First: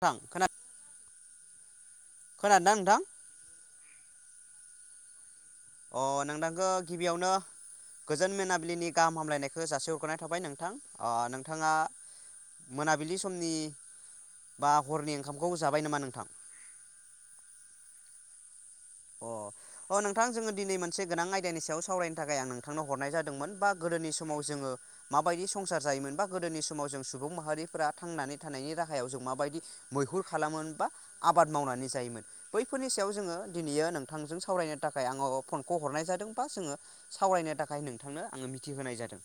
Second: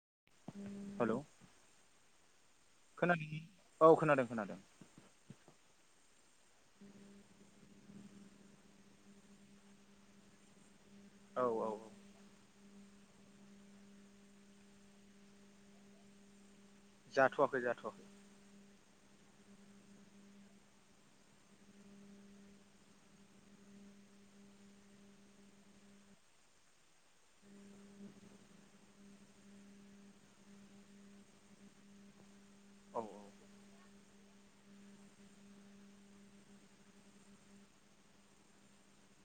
थां खोना हेलौ खोनादोंना नोंथां खोनादों औ खोनादों खोनादों। अ नोंथांखौ गिबियावनो गोजोन मोनाबिलिनि गाहाम हामलायनायखौ जासिहरग्रोनाय थाबाय नोंथां अ औ औ नोंथाङा मोनाबिलि समनि बा हरनि ओंखामखौ जाबाय नामा नोंथां? जाथ'वाखै जाथ'वाखै। अ। अ नोंथां जोङो दिनै मोनसे गोनां आयदानि सायाव सावरायनो थाखाय आं नोंथांनाव हरनाय जादोंमोन बा गोदोनि समाव जों ङो माबायदि संसार जायोमोन बा गोदोनि समाव जों सुबुं माहारिफोरा थांनानै थानायनि राहायाव जों माबादि मैहुर खालामोन बा आबाद मावनानै जायोमोन बैफोरनि औ सायाव जोङो दिनैयो नोंथांजों सावरायनो थाखाय आङो फनखौ हरनाय जादों बा जोङो सावरायनो थाखाय नोंथांनो आङो मिथिहोनाय जादों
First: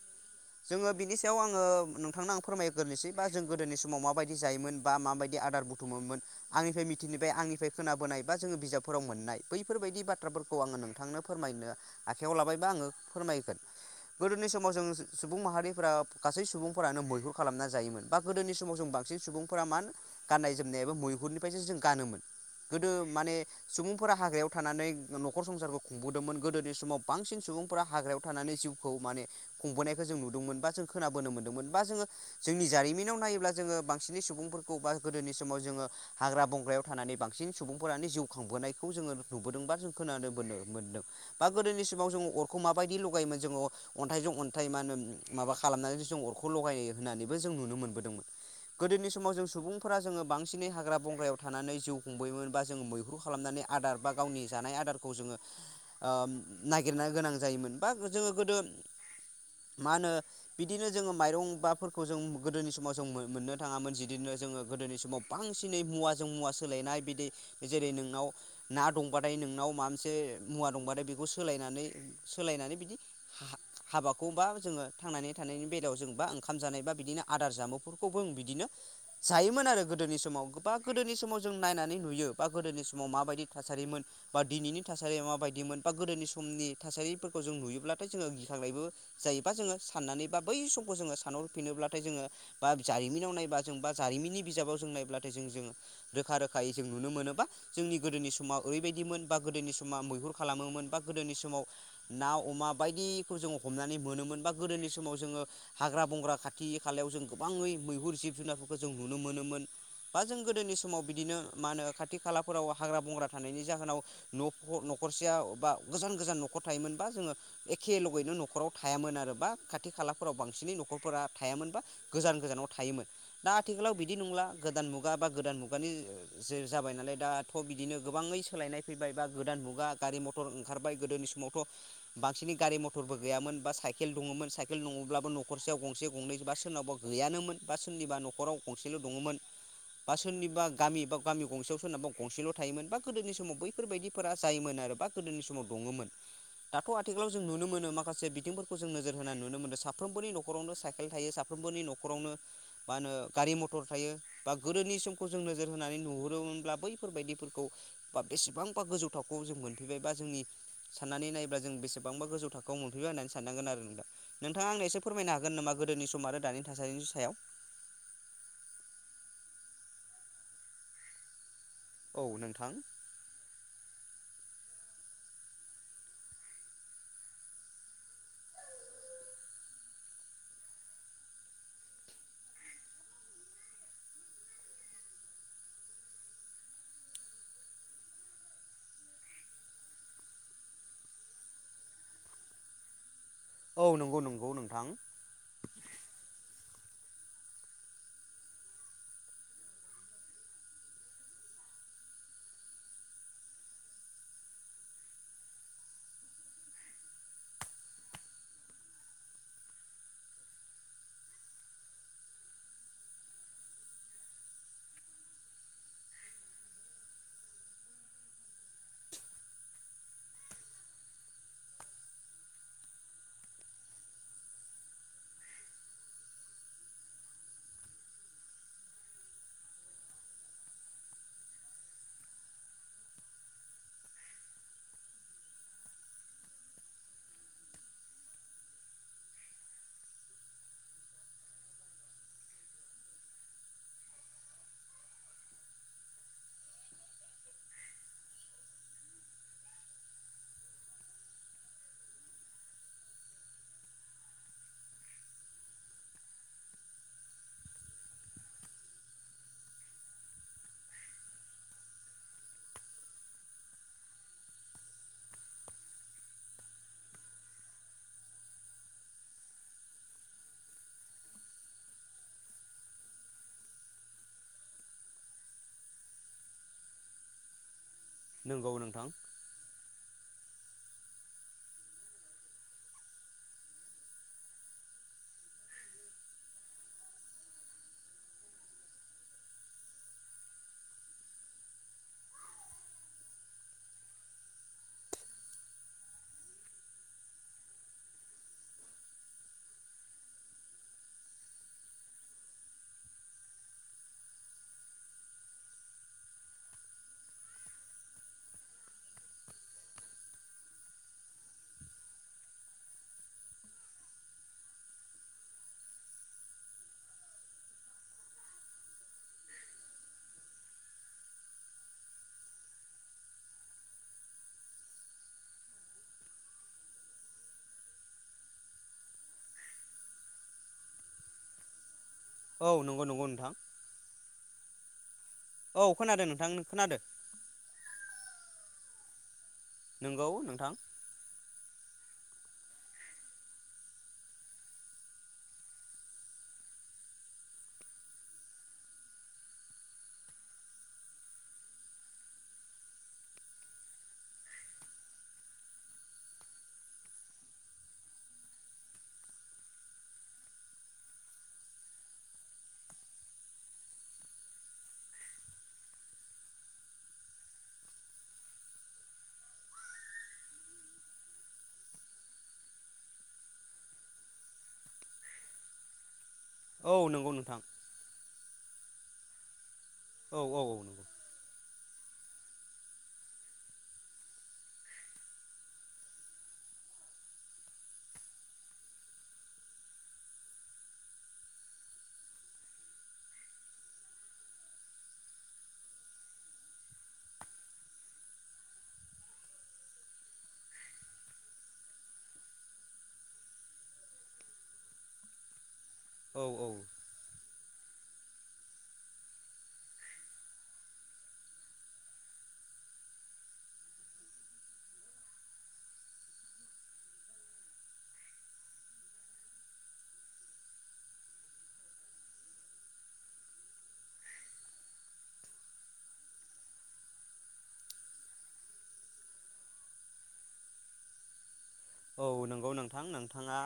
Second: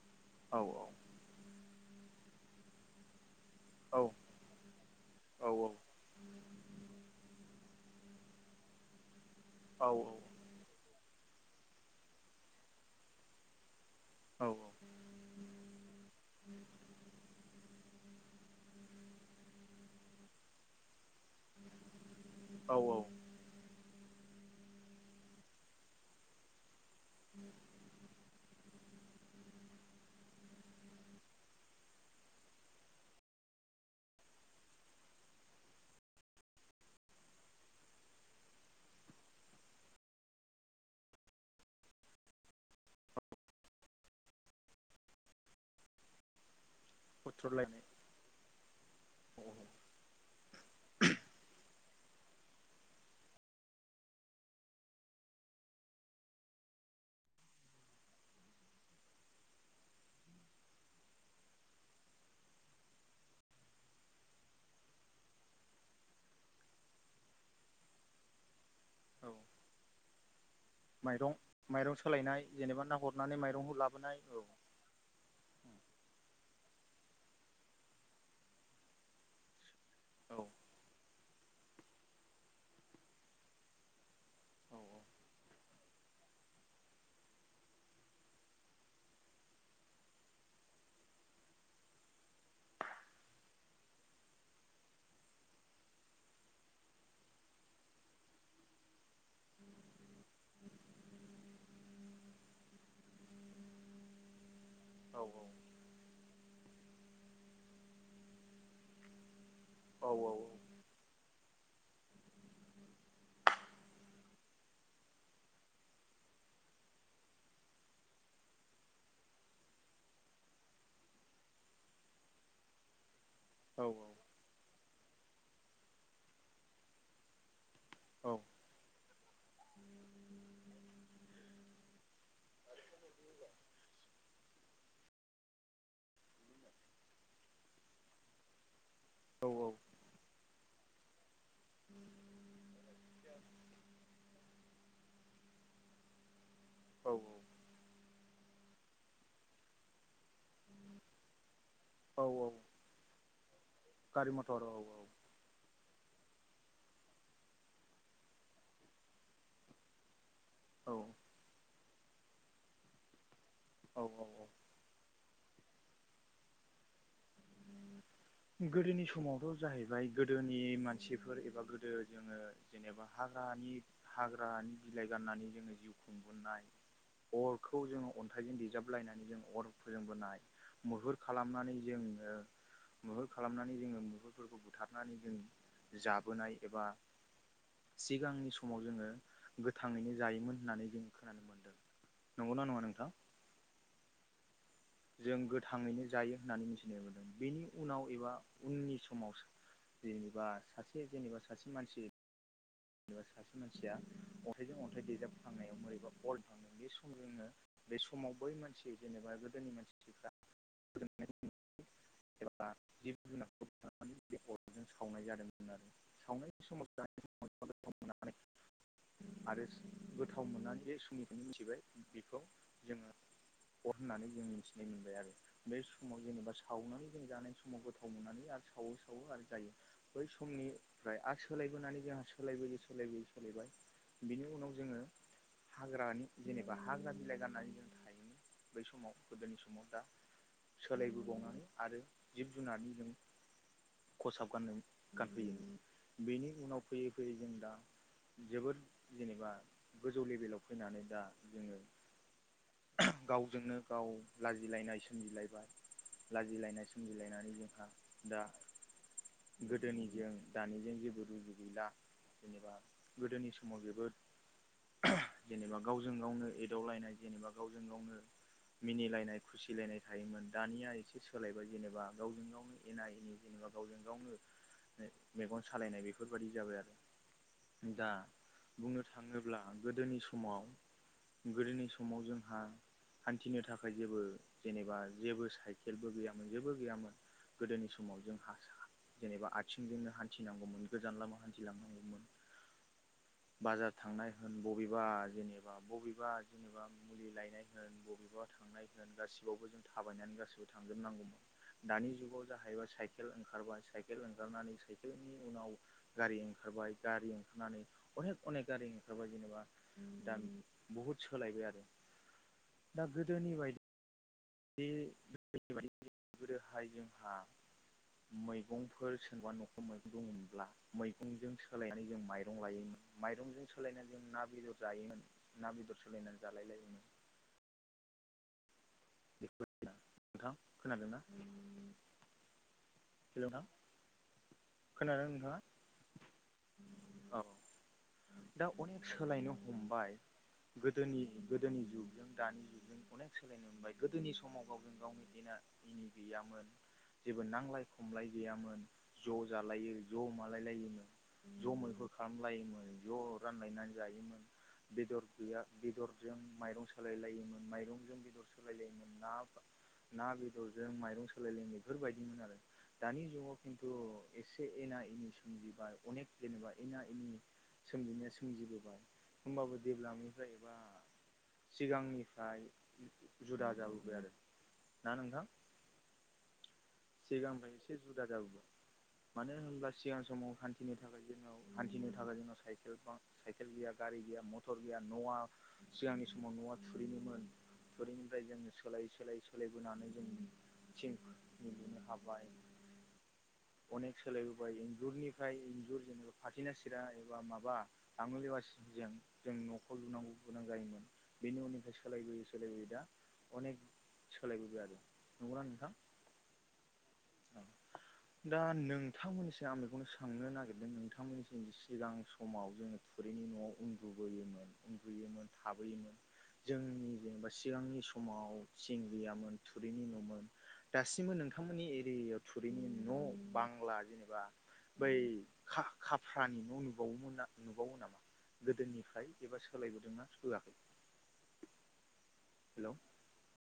औ जोङो बिनि सायाव आङो नोंथांनो आं फोरमायग्रोनोसै बा जों गोदोनि समाव औ माबायदि जायोमोन बा माबायदि औ आदार बुथुमोमोन आंनिफ्राय मिथिनिबाय आंनिफ्राय खोनाबोनाय बा जोङो बिजाबफोराव मोननाय औ बैफोरबायदि बाथ्राफोरखौ आङो नोंथांनो फोरमायनो आखाइयाव लाबायबा आङो फोरमायगोन औ गोदोनि समाव जों सु-सुबुं माहारि ओ गासै सुबुंफोरानो मैहुर खालामना जायोमोन बा गोदोनि समाव जों बांसिन सुबुंफोरा मान गाननाय जोमनाय याबो मैहुरनिफ्रायसो जों गानोमोन गोदो औ माने सुबुंफोरा हाग्रायाव थानानै नखर संसारखौ खुंबोदोंमोन गोदोनि समाव बांसिन सुबुंफोरा हाग्रायाव थानानै जि खौ माने खुंबोनायखौ जों नुदोंमोन बा जों खोनाबोनो मोनदोंमोन बा जोङो जोंनि जारिमिनाव नायोब्ला जों जोङो बांसिन सुबुंफोरखौ बा गोदोनि समाव जोङो हाग्रा बंग्रायाव थानानै बांसिन सुबुंफोरानो जिउ खांबोनायखौ जोङो नुबोदों बा जों खोनानोबोनो मोनदों बा गोदोनि समाव जों अरखौ माबायदि लगायोमोन जोङो अन्थाइजों अन्थाइ मा होनो माबा खालामनानैसो जों अरखौ लगायो होन्नानैबो जों नुनो हुथ्रुदलायनाय मोनबोदोंमोन गोदोनि समाव औ जों औ सुबुंफोरा जोङो बांसिनै हाग्रा बंग्रायाव थानानै जिउ खुंबोयोमोन बा जों मै हुर खालामनानै आदार बा गावनि जानाय आदारखौ जोङो ओ नागिरनो गोनां जायोमोन बा गो जोङो गोदो मा होनो बिदिनो जोङो माइरं बाफोरखौ जों गोदोनि समाव जों मोननो थाङामोन जिदिनो जोङो गोदोनि समाव बांसिनै मुवाजों मुवा सोलायनाय बिदि जेरै नोंनाव ना औ दंबाथाय नोंनाव मा मोनसे मुवा दंबाथाय बेखौ माइरं सोलायनानै माइरं सोलायनाय सोलायनानै जेनेबा बिदि ना हरनानै माइरंखौ लाबोनाय हाबाखौ औ औ बा जोङो थांनानै था बा बि ज बिनो ज गोदोनि समाव गोबा गोदोनि समाव जों नायनानै नुयो बा गोदोनि समाव माबायदि थासारिमोन बा दिनैनि थासारिया माबायदिमोन बा गोदोनि समनि थासारिफोरखौ जों नुयोब्लाथाय जोङो गिखांनायबो जायोबा जोङो साननानै बा बै समखौ जोङो सानहरफिनोब्लाथाय जोङो बा जारिमिनाव नायबा जों बा जारिमिननि बिजाबाव जों नायब्लाथाय जों जोङो रोखा रोखायै जों नुनो मोनो बा जोंनि गोदोनि समाव ओरैबायदिमोन गोदोनि समाव मैहुर खालामोमोन बा गोदोनि समाव ना अमा बायदिखौ जों हमनानै मोनोमोन बा गोदोनि औ समाव जोङो हाग्रा बंग्रा खाथि खाथि खालायाव जों गोबाङै मैहुर जिब जुनारफोरखौ जों नुनो मोनोमोन औ बा जों गोदोनि समाव बिदिनो मा होनो खाथि खालाफोराव हाग्रा बंग्रा थानायनि जाहोनाव न'-न'खरसेया बा गोजान गोजान नखर थायोमोन बा जोङो एखे लगैनो नखराव थायामोन आरो बा खाथि खालाफोराव बांसिनै नखरफोरा थायामोन बा गोजान गोजानाव थायोमोन दा आथिखालाव बिदि नंला गोदान मुगा बा गोदान मुगानि जे जाबाय नालाय दा खौ बिदिनो गोबाङै सोलायनाय फैबाय बा गोदान मुगा गारि मथर ओंखारबाय गोदोनि समावथ' बांसिनै गारि मथरबो गैयामोन बा साइकेल दङ मोन साइकेल नङब्लाबो नखरसेयाव गंसे गंनै बा सोरनावबा गैयानोमोन बा सोरनिबा नखराव गंसेल' दङमोन औ बा सोरनिबा गामि बा गामि गंसेयाव सोरनाबा गंसेल' थायोमोन बा गोदोनि समाव बैफोरबायदिफोरा जायोमोन आरो बा गोदोनि समाव दङोममोन दाथ' आथिखालाव जों नुनो मोनो माखासे जसे बिथिंफोरखौ जों नोजोर होनाय नुनो मोनदों साफ्रोमबोनि नखरनो साइेलायो साफ्र सफ्रोमनि औ न'खावनो औ मा होनो गारि मथर थायो गारि बा मथर औ गोदोनि समखौ जों नोजोर होनानै नुहुरो ब्ला बैफोरबायदिफोरखौ बा बेसेबांबा गोजौ थाखोआव जों मोनफिबाय बा जोंनि औ साननानै नायोबब्ला जों बेसेबांबा गोजौ थाखोआव मोनफैगबाय होननानै साननांगोन आरो नों दा औ औ नोंथां आंनो एसे फोरमायनो हागोन हागोन नामा गोदोनि सम आरो दानि थासारिनि सायाव गोदोनि समावथ' जाहैबाय गोदोनि मानसिफोर एबा गो गोदो औ जोङो नोंथां जेनेबा हाग्रानि हाग्रानि बिलाइ गाननानै जोङो जिउ खुंबोनाय अरखौ जोङो अन्थाइजों दजाबलायनानै जों अर फजोंोंबोनाय मुहुर खालामनानै जोङो मुहुर खालामनानै जोङो मुहुरफोरखौ बुथारनानै जों जाबोनाय एबा सिगांनि समाव जोङो गोथाङैनो जायोमोन होननानै जों खोनानो मोनदों। नंगौना नंङा नोंथां? नंगौ नंगौ नंगौ नों जों गोथाङैनो जायो होननानै मिथिनो मोनदों बेनि उनाव एबा उननि समाव जेनेबा सासे जेनेबा सासे मानसि जेनेबा सासे मानसिया अन्थाइजों अन्थाइ देजाबखांनायाव बोरैबा अर थांनाय बे समजोंनो बे समाव बै मानसि जेनेबा गोदोनि मानसिफ्रा [inaudible] आं जिब जुनार बे अरजों सावनाय जादोंमोन आरो। [unintelligible] [inaudible] आरो गोथाव मोननानै जे समनिफ्रायनो मिथिबाय बेखौ जोङो अर होननानै जों मिथिनाय मोनबाय आरो बे समाव जेनेबा सावनानै जों जानाय समाव गोथाव मोननानै आरो सावो सावो आरो जायो बै समनिफ्राय आरो सोलाय बोनानै जोंहा सोलायबोयै सोलायबोयै सोलायबाय बिनि उनाव जोङो हाग्रानि जेनेबा हाग्रा बिलाइ गाननानै जों थायोमोन। बै समाव गोदोनि समाव दा सोलायबोबावनानै आरो जिब जुनारनि जों खसाब गाननाय गानफैयो बेनि उनाव फैयै फैयै जों दा जोबोद जेनेबा गोजौ लेभेलाव फैनानै दा जोङो गावजोंनो गाव लाजिलायनाय सोमजिलायबाय लाजिलायनाय सोमजिलायनानै जोंहा दा गोदोनिजों दानिजों जेबो रुजु गैला। जेनेबा गोदोनि समाव जोबोद जेनेबा गावजों गावनो एदावलायनाय जेनेबा गावजों गावनो मिनिलायनाय खुसिलायनाय थायोमोन दानिया एसे सोलायबाय जेनेबा गावजों गावनो एना एनि जेनेबा गावजों गावनो मेगन सालायनाय बेफोरबायदि जाबाय आरो। दा नंगौ बुंनो नोंथां थाङोब्ला गोदोनि समाव गोदोनि समाव जोंहा हान्थिनो थाखाय जेबो जेनेबा जेबो साइ खेलबो गैयामोन जेबो गैयामोन गोदोनि समाव जोंहा जेनेबा आथिंजोंनो हान्थिनांगौमोन गोजान लामा हान्थिलांनांगौमोन। [inaudible] बाजार थांनाय होन बबेबा जेनेबा बबेबा जेनेबा मुलि लायनाय होन बबेबा थांनाय होन गासिबावबो जों थाबायनानै गासिबो थांजोबनांगौमोन। दानि जुगाव जाहैबाय साइकेल ओंखारबाय साइकेल ओंखारनानै साइकेलनि उनाव गारि ओंखा रबाय गारि ओंखारनानै अनेक अनेक गारि ओंखारबाय जेनेबा दा बुहुत सोलायबाय दा गोदोनि बायदि बे ग [unintelligible] गोदोनाय जोंहा मैगंफोर सोरबा न'खराव मैगं दंमोनब्ला मैगंजों सोलायनानै जों माइरं लायोमोन। माइरंजों सोलायनानै जों ना बेदर जायोमोन ना बेदर सोलायनानै जालाय लायोमोन। [inaudible] [unintelligible] नोंथां खोनादोंना? औ नंगौ नंगौ नोंथां। खोनादों नोंथाङा औ खोनादों नोंथां खोनादों। औ दा अनेक सोलायनो हमबाय नंगौ नोंथां गोदोनि गोदोनि जुग जों दानि जुगजजों अनेक सोलायनो मोनबाय गोदोनि समाव गावजों गावनि एना एनि गैयामोन। जेबो नांलाय खमलाय गैयामोन। ज' जालायो ज' मालाय लायोमोन ज' मैहुर खालामलायोमोन ज' रानलायनानै जायो [inaudible] बेदर गैया बेदरजों माइरं सोलाय लायोमोन माइरंजों बेदर सालायलायोमोन ना ना बेदरजों माइरं सोलायल बेफोरबायदिमोन आरो दानि जुगाव खिुन तु एसे एना एनि संगिब अनेक जेनेबा एना एनि सोमजिनाया सोमजिबोबाय होमबाबो देभब्लापनिफ्राय एबा सिगांनिफ्राय जुदा जाबोबाय आरो ना नोंथां औ नंगौ नोंथां सिगांनिफ्राय एसे जुदा जाबोबाय मानो होनब्ला सिगां औ समाव औ औ सान्थिनो नंगौ थाखाय जोंनाव [inaudible] नाथाय जोंनाव साइकेल पा साइेल गैया गारि गैया मथर गैया न'आ सिगांनि समाव न'आ थुरिनि [inaudible] थुरिनिफ्राय जों सोलायै सोलायै सोलायबोनानै जोंनि थिं मिदिनो हाबाय [inaudible] अनेक सोलायबोबाय इन्जुरनिफ्राय इन्जुर जेनेबा फाथैना सिरा एबा माबा आङुलवासि जों जों न'खर लुनांगौ गोनां जायोमोन बेनि उननिफ्रायाय सोलायबोयै सोलायबोयै दा अनेक सोलायबोबाय आरो नंगौना नोंथां? औ औ औ दा नोंथांमोननिसिम आं बेखौनो सोंनो नागिरदों नोंथांमोननिसिम सिगां समाव जोङो थुरैनि न'आव उन्दुबोयोमोन उन्दुयोमोन थाबोयोमोन जोंनि जेनेबा सिगांनि समाव थिं गैयामोन थुरिनि न'मोन दासिमबो नोंथांमोननि एरियायाव थुरिनि न' बांला जेनेबा बै खा-खाफ्रानि न' नुबावोमोनना नुबावो नामा गोदोनिफ्राय एबा सोलायबोदोंना सोआखै औ नंगौ नोंथां नोंथाङा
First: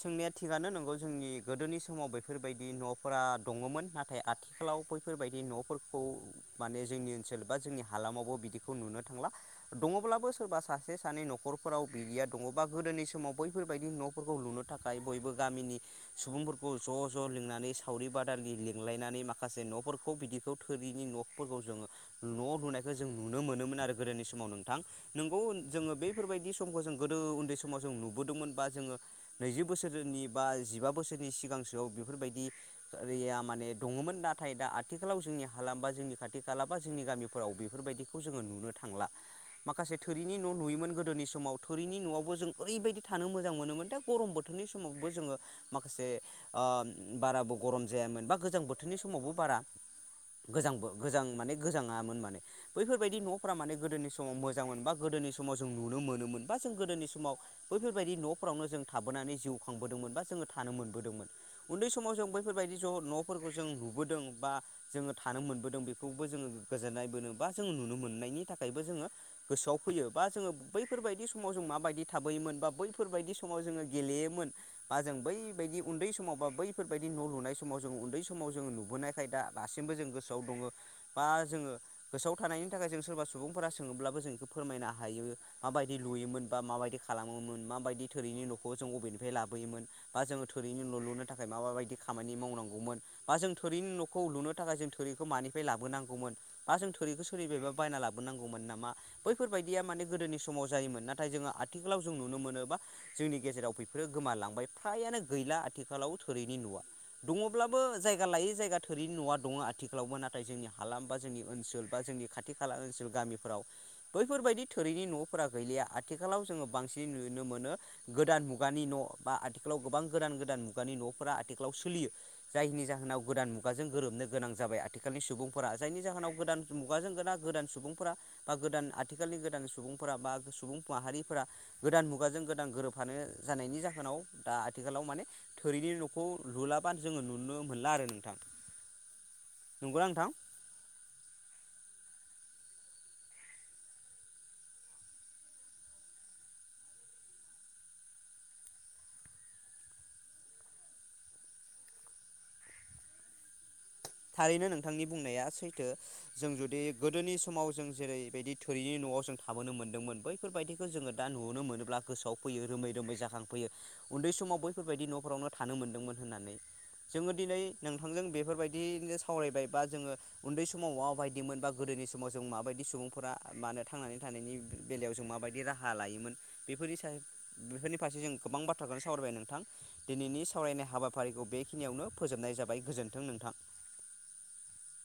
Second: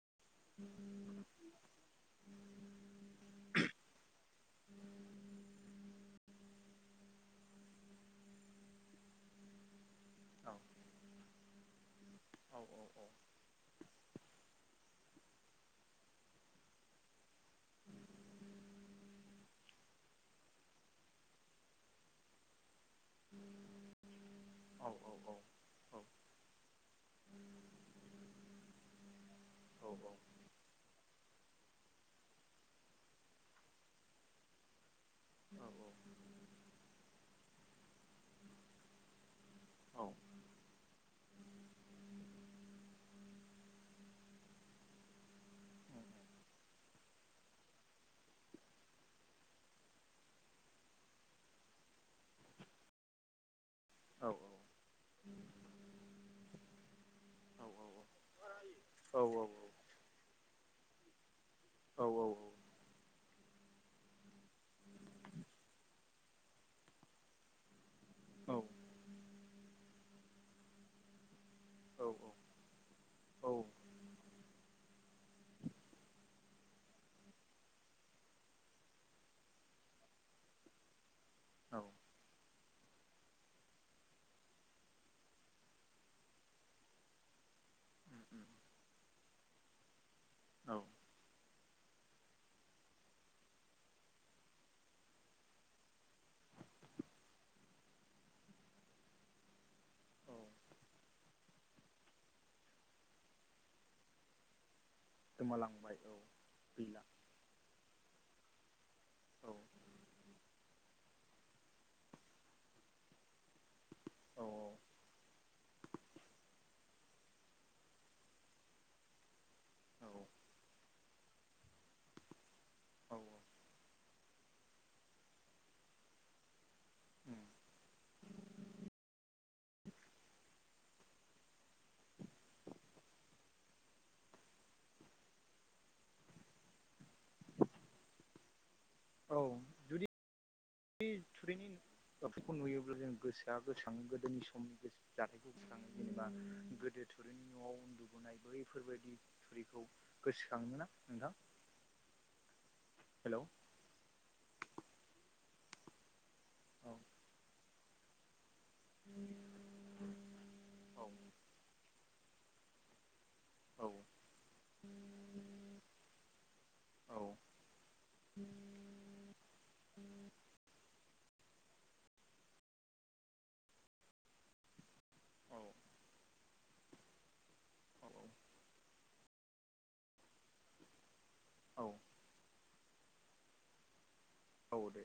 सोंनाया थिगानो नंगौ जोंनि गोदोनि समाव बेफोरबायदि न'फोरा दङ'मोन नाथाय आथिखालाव बैफोरबायदि न'फोरखौ माने जोंनि ओनसोल बा जोंनि हालामावबो बिदिखौ नुनो थांला दङ'ब्लाबो सोरबा औ सासे सानै न'खरफोराव बिदिया औ दङ'बा गोदोनि समाव बैफोरबायदि न' फोरखौ लुनो थाखाय बयबो गामिनि सुबुंफोरखौ ज' ज' लिंनानै सावरि बादालि लिंलायनानै माखासे बिदिखौ थिनि न'फोरखौ जों न' लुनायखौ जों नुनो मोनोमोन आरो गोदोनि सम माव नोंथां औ नोंगौ जोङो बेफोरबायदि समखौ जों गोदो उन्दै समाव जों नुबोदोंमोन बा जोङो नैजि औ बोसोरनि बा जिबा बोसोरनि नि सिगांसोआव बेफोरबायदिया माने दङ'मोन नाथाय दा आथि खालाव जोंनि हालाम बा जोंनि खाथि खाला बा जोंनि गामिफोराव बेफोरबायदिखौ जोङो नुनो थांला माखासे थोरिनि न' नुयोमोन गोदोनि समाव थोरिनि न'आवबो जों ओरैबायदि थानो मोजां मोनोमोन दा गरम बोथोरनि समावबो जोङो माखासे ओ बाराबो गरम जायामोन बा गोजां बोथोरनि समावबो बारा गोजांबो गोजां माने गोजाङामोन माने बैफोरबायदि न'फोरा माने गोदोनि समाव औ मोजां मोन बा गोदोनि समाव जों नुनो मोनोमोन बा जों गोदोनि समाव औ औ औ बैफोरबायदि न'फ्रावनो जों औ थाबोनानै जिउ खांबोदोंमोन बा जोङो थानो मोनबोदोंमोन उनदै समाव जों बैफोरबायदि ज' न' फोरखौ जों नुबोदों बा जोङो थानो मोनबोदों बेखौबो जोङो गोजोननाय बा जों नुनो मोननाय बिनि थाखायबो गोसोयाव फैयो बा जों बैफोर बादि सुबुं समाव जों औ माबायदि थाबोयोमोन बा बैफोरबायदि समाव जोङो गेलेयोमोन बा जों बैबायायदि उनदै समाव बा बैफोरबायदि न' लुनाय समाव जों उनदै समाव जोङो नुबोनायखाय दा दासिम जों गोसोआव दङ' बा जोङो गोसोआव थानायनि थाखाय जों सोरबा सुबुंफोरा सोङोब्लाबो जों बेखौ फोरमायनो हायो माबायदि लुयोमोन बा माबायदि खालामोमोन माबायदि थोरैनि न'खौ जों बबेनिफ्राय लाबोयोमोन बा जोङो थुरिनि न' लुनो थाखाय माबा बायदि खामानि मावनांगौमोन बा जों थोरिनि न'खौ लुनो थाखाय जों थोरिखौ मानिफ्राय लाबोनांगौमोन बा जों सोरखौ सोरबा बायना लाबोनांगौमोन नामा बैफोरबायाददिया माने गोदोनि समाव जायोमोन नाथाय जोङो आथिखालाव जों नुनो मोनोबा जोंनि गेजेराव बेफोरो गोमालांबाय फ्रायानो गैला गोमालांबाय औ आथिखालाव थोरैनि न'आ गैला दङ'ब्लाबो जाय जायगा लायै जायगा थोरिनि न'आ औ दङ आथिखालावबो नाथाय जोंनि हा बा जोंनि ओनसोल जोंनि खाथि खाला ओनसोल गामि औ बैफोरबायदि थोरैनि न'फोरा गैलिया। आथिखालाव जोङो बां नुनो मोनो गोदान मुगानि न' बा आथिखालाव गोबां औ गोदान गोदान मुगानि न' आथिखालाव सोलियो जायनि जाहोनाव गोदान औ मुगाजों गोरोबनो गोनां जाबाय आथिखालनि सुबुंफोरा। जायनि जाहोनाव गोदान मुगाजों गोदान गोदान सुबुंफोरा बा गोदान आथिखाल गोदान सुबुं बा सुबुं माहारिफोरा गोदान मुगाजों गोदान गोरोबफानो जानायनि जाहोनाव दा आथिखालाव माने थोरिनि न'खौ लुलाबा जोङो नुनो मोनला आरो नोंथां। नंगौना नोंथां? थोरिनि न' बेफोरखौ नुयोब्ला जों गोसोआ गोसोखाङो गोदोनि समनि जाथायखौ गोसोखाङो जेनेबा गोदो थुरिनि न'आव उनदुबोनाय बैफोरबायदि थुरिखौ गोसोखाङोमोना नोंथां [unintelligible] हेल'। थारैनो नोंथांनि बुंनाया सैथो जों जुदि औ गोदोनि समाव जों जेरैबायदि थोरिनि न'आव जों थाबोनो मोन्दोंमोन बैफोरबायदिखौ औ जोङो दा नुनो मोनोब्ला गोसोआव फैयो रोमै रोमै जाखां फैयो। औ उनदै समाव बैफोरबायदि न'फोरावनो थानो मोनदोंमोन होननानै। औ जोङो दिनै नोंथांजों बेफोरबायदि सावरायबाय बा जोङो उनदै समाव न'आ बायदिमोन बा गोदोनि समाव जों माबायदि सुबुंफोरा मानो थांनानै थानायनि बेलायाव जों माबायदि राहा लायोमोन बेफोरनि सायाव बेफोरनि औ फारसे जों गोबां बाथ्राखौनो सावरायबाय नोंथां। नोंथां दिनैनि सावरायनाय हाबाफारिखौ औ बेखिनियावनो फोजोबनाय जाबाय गोजोनथों नोंथां। अ दे।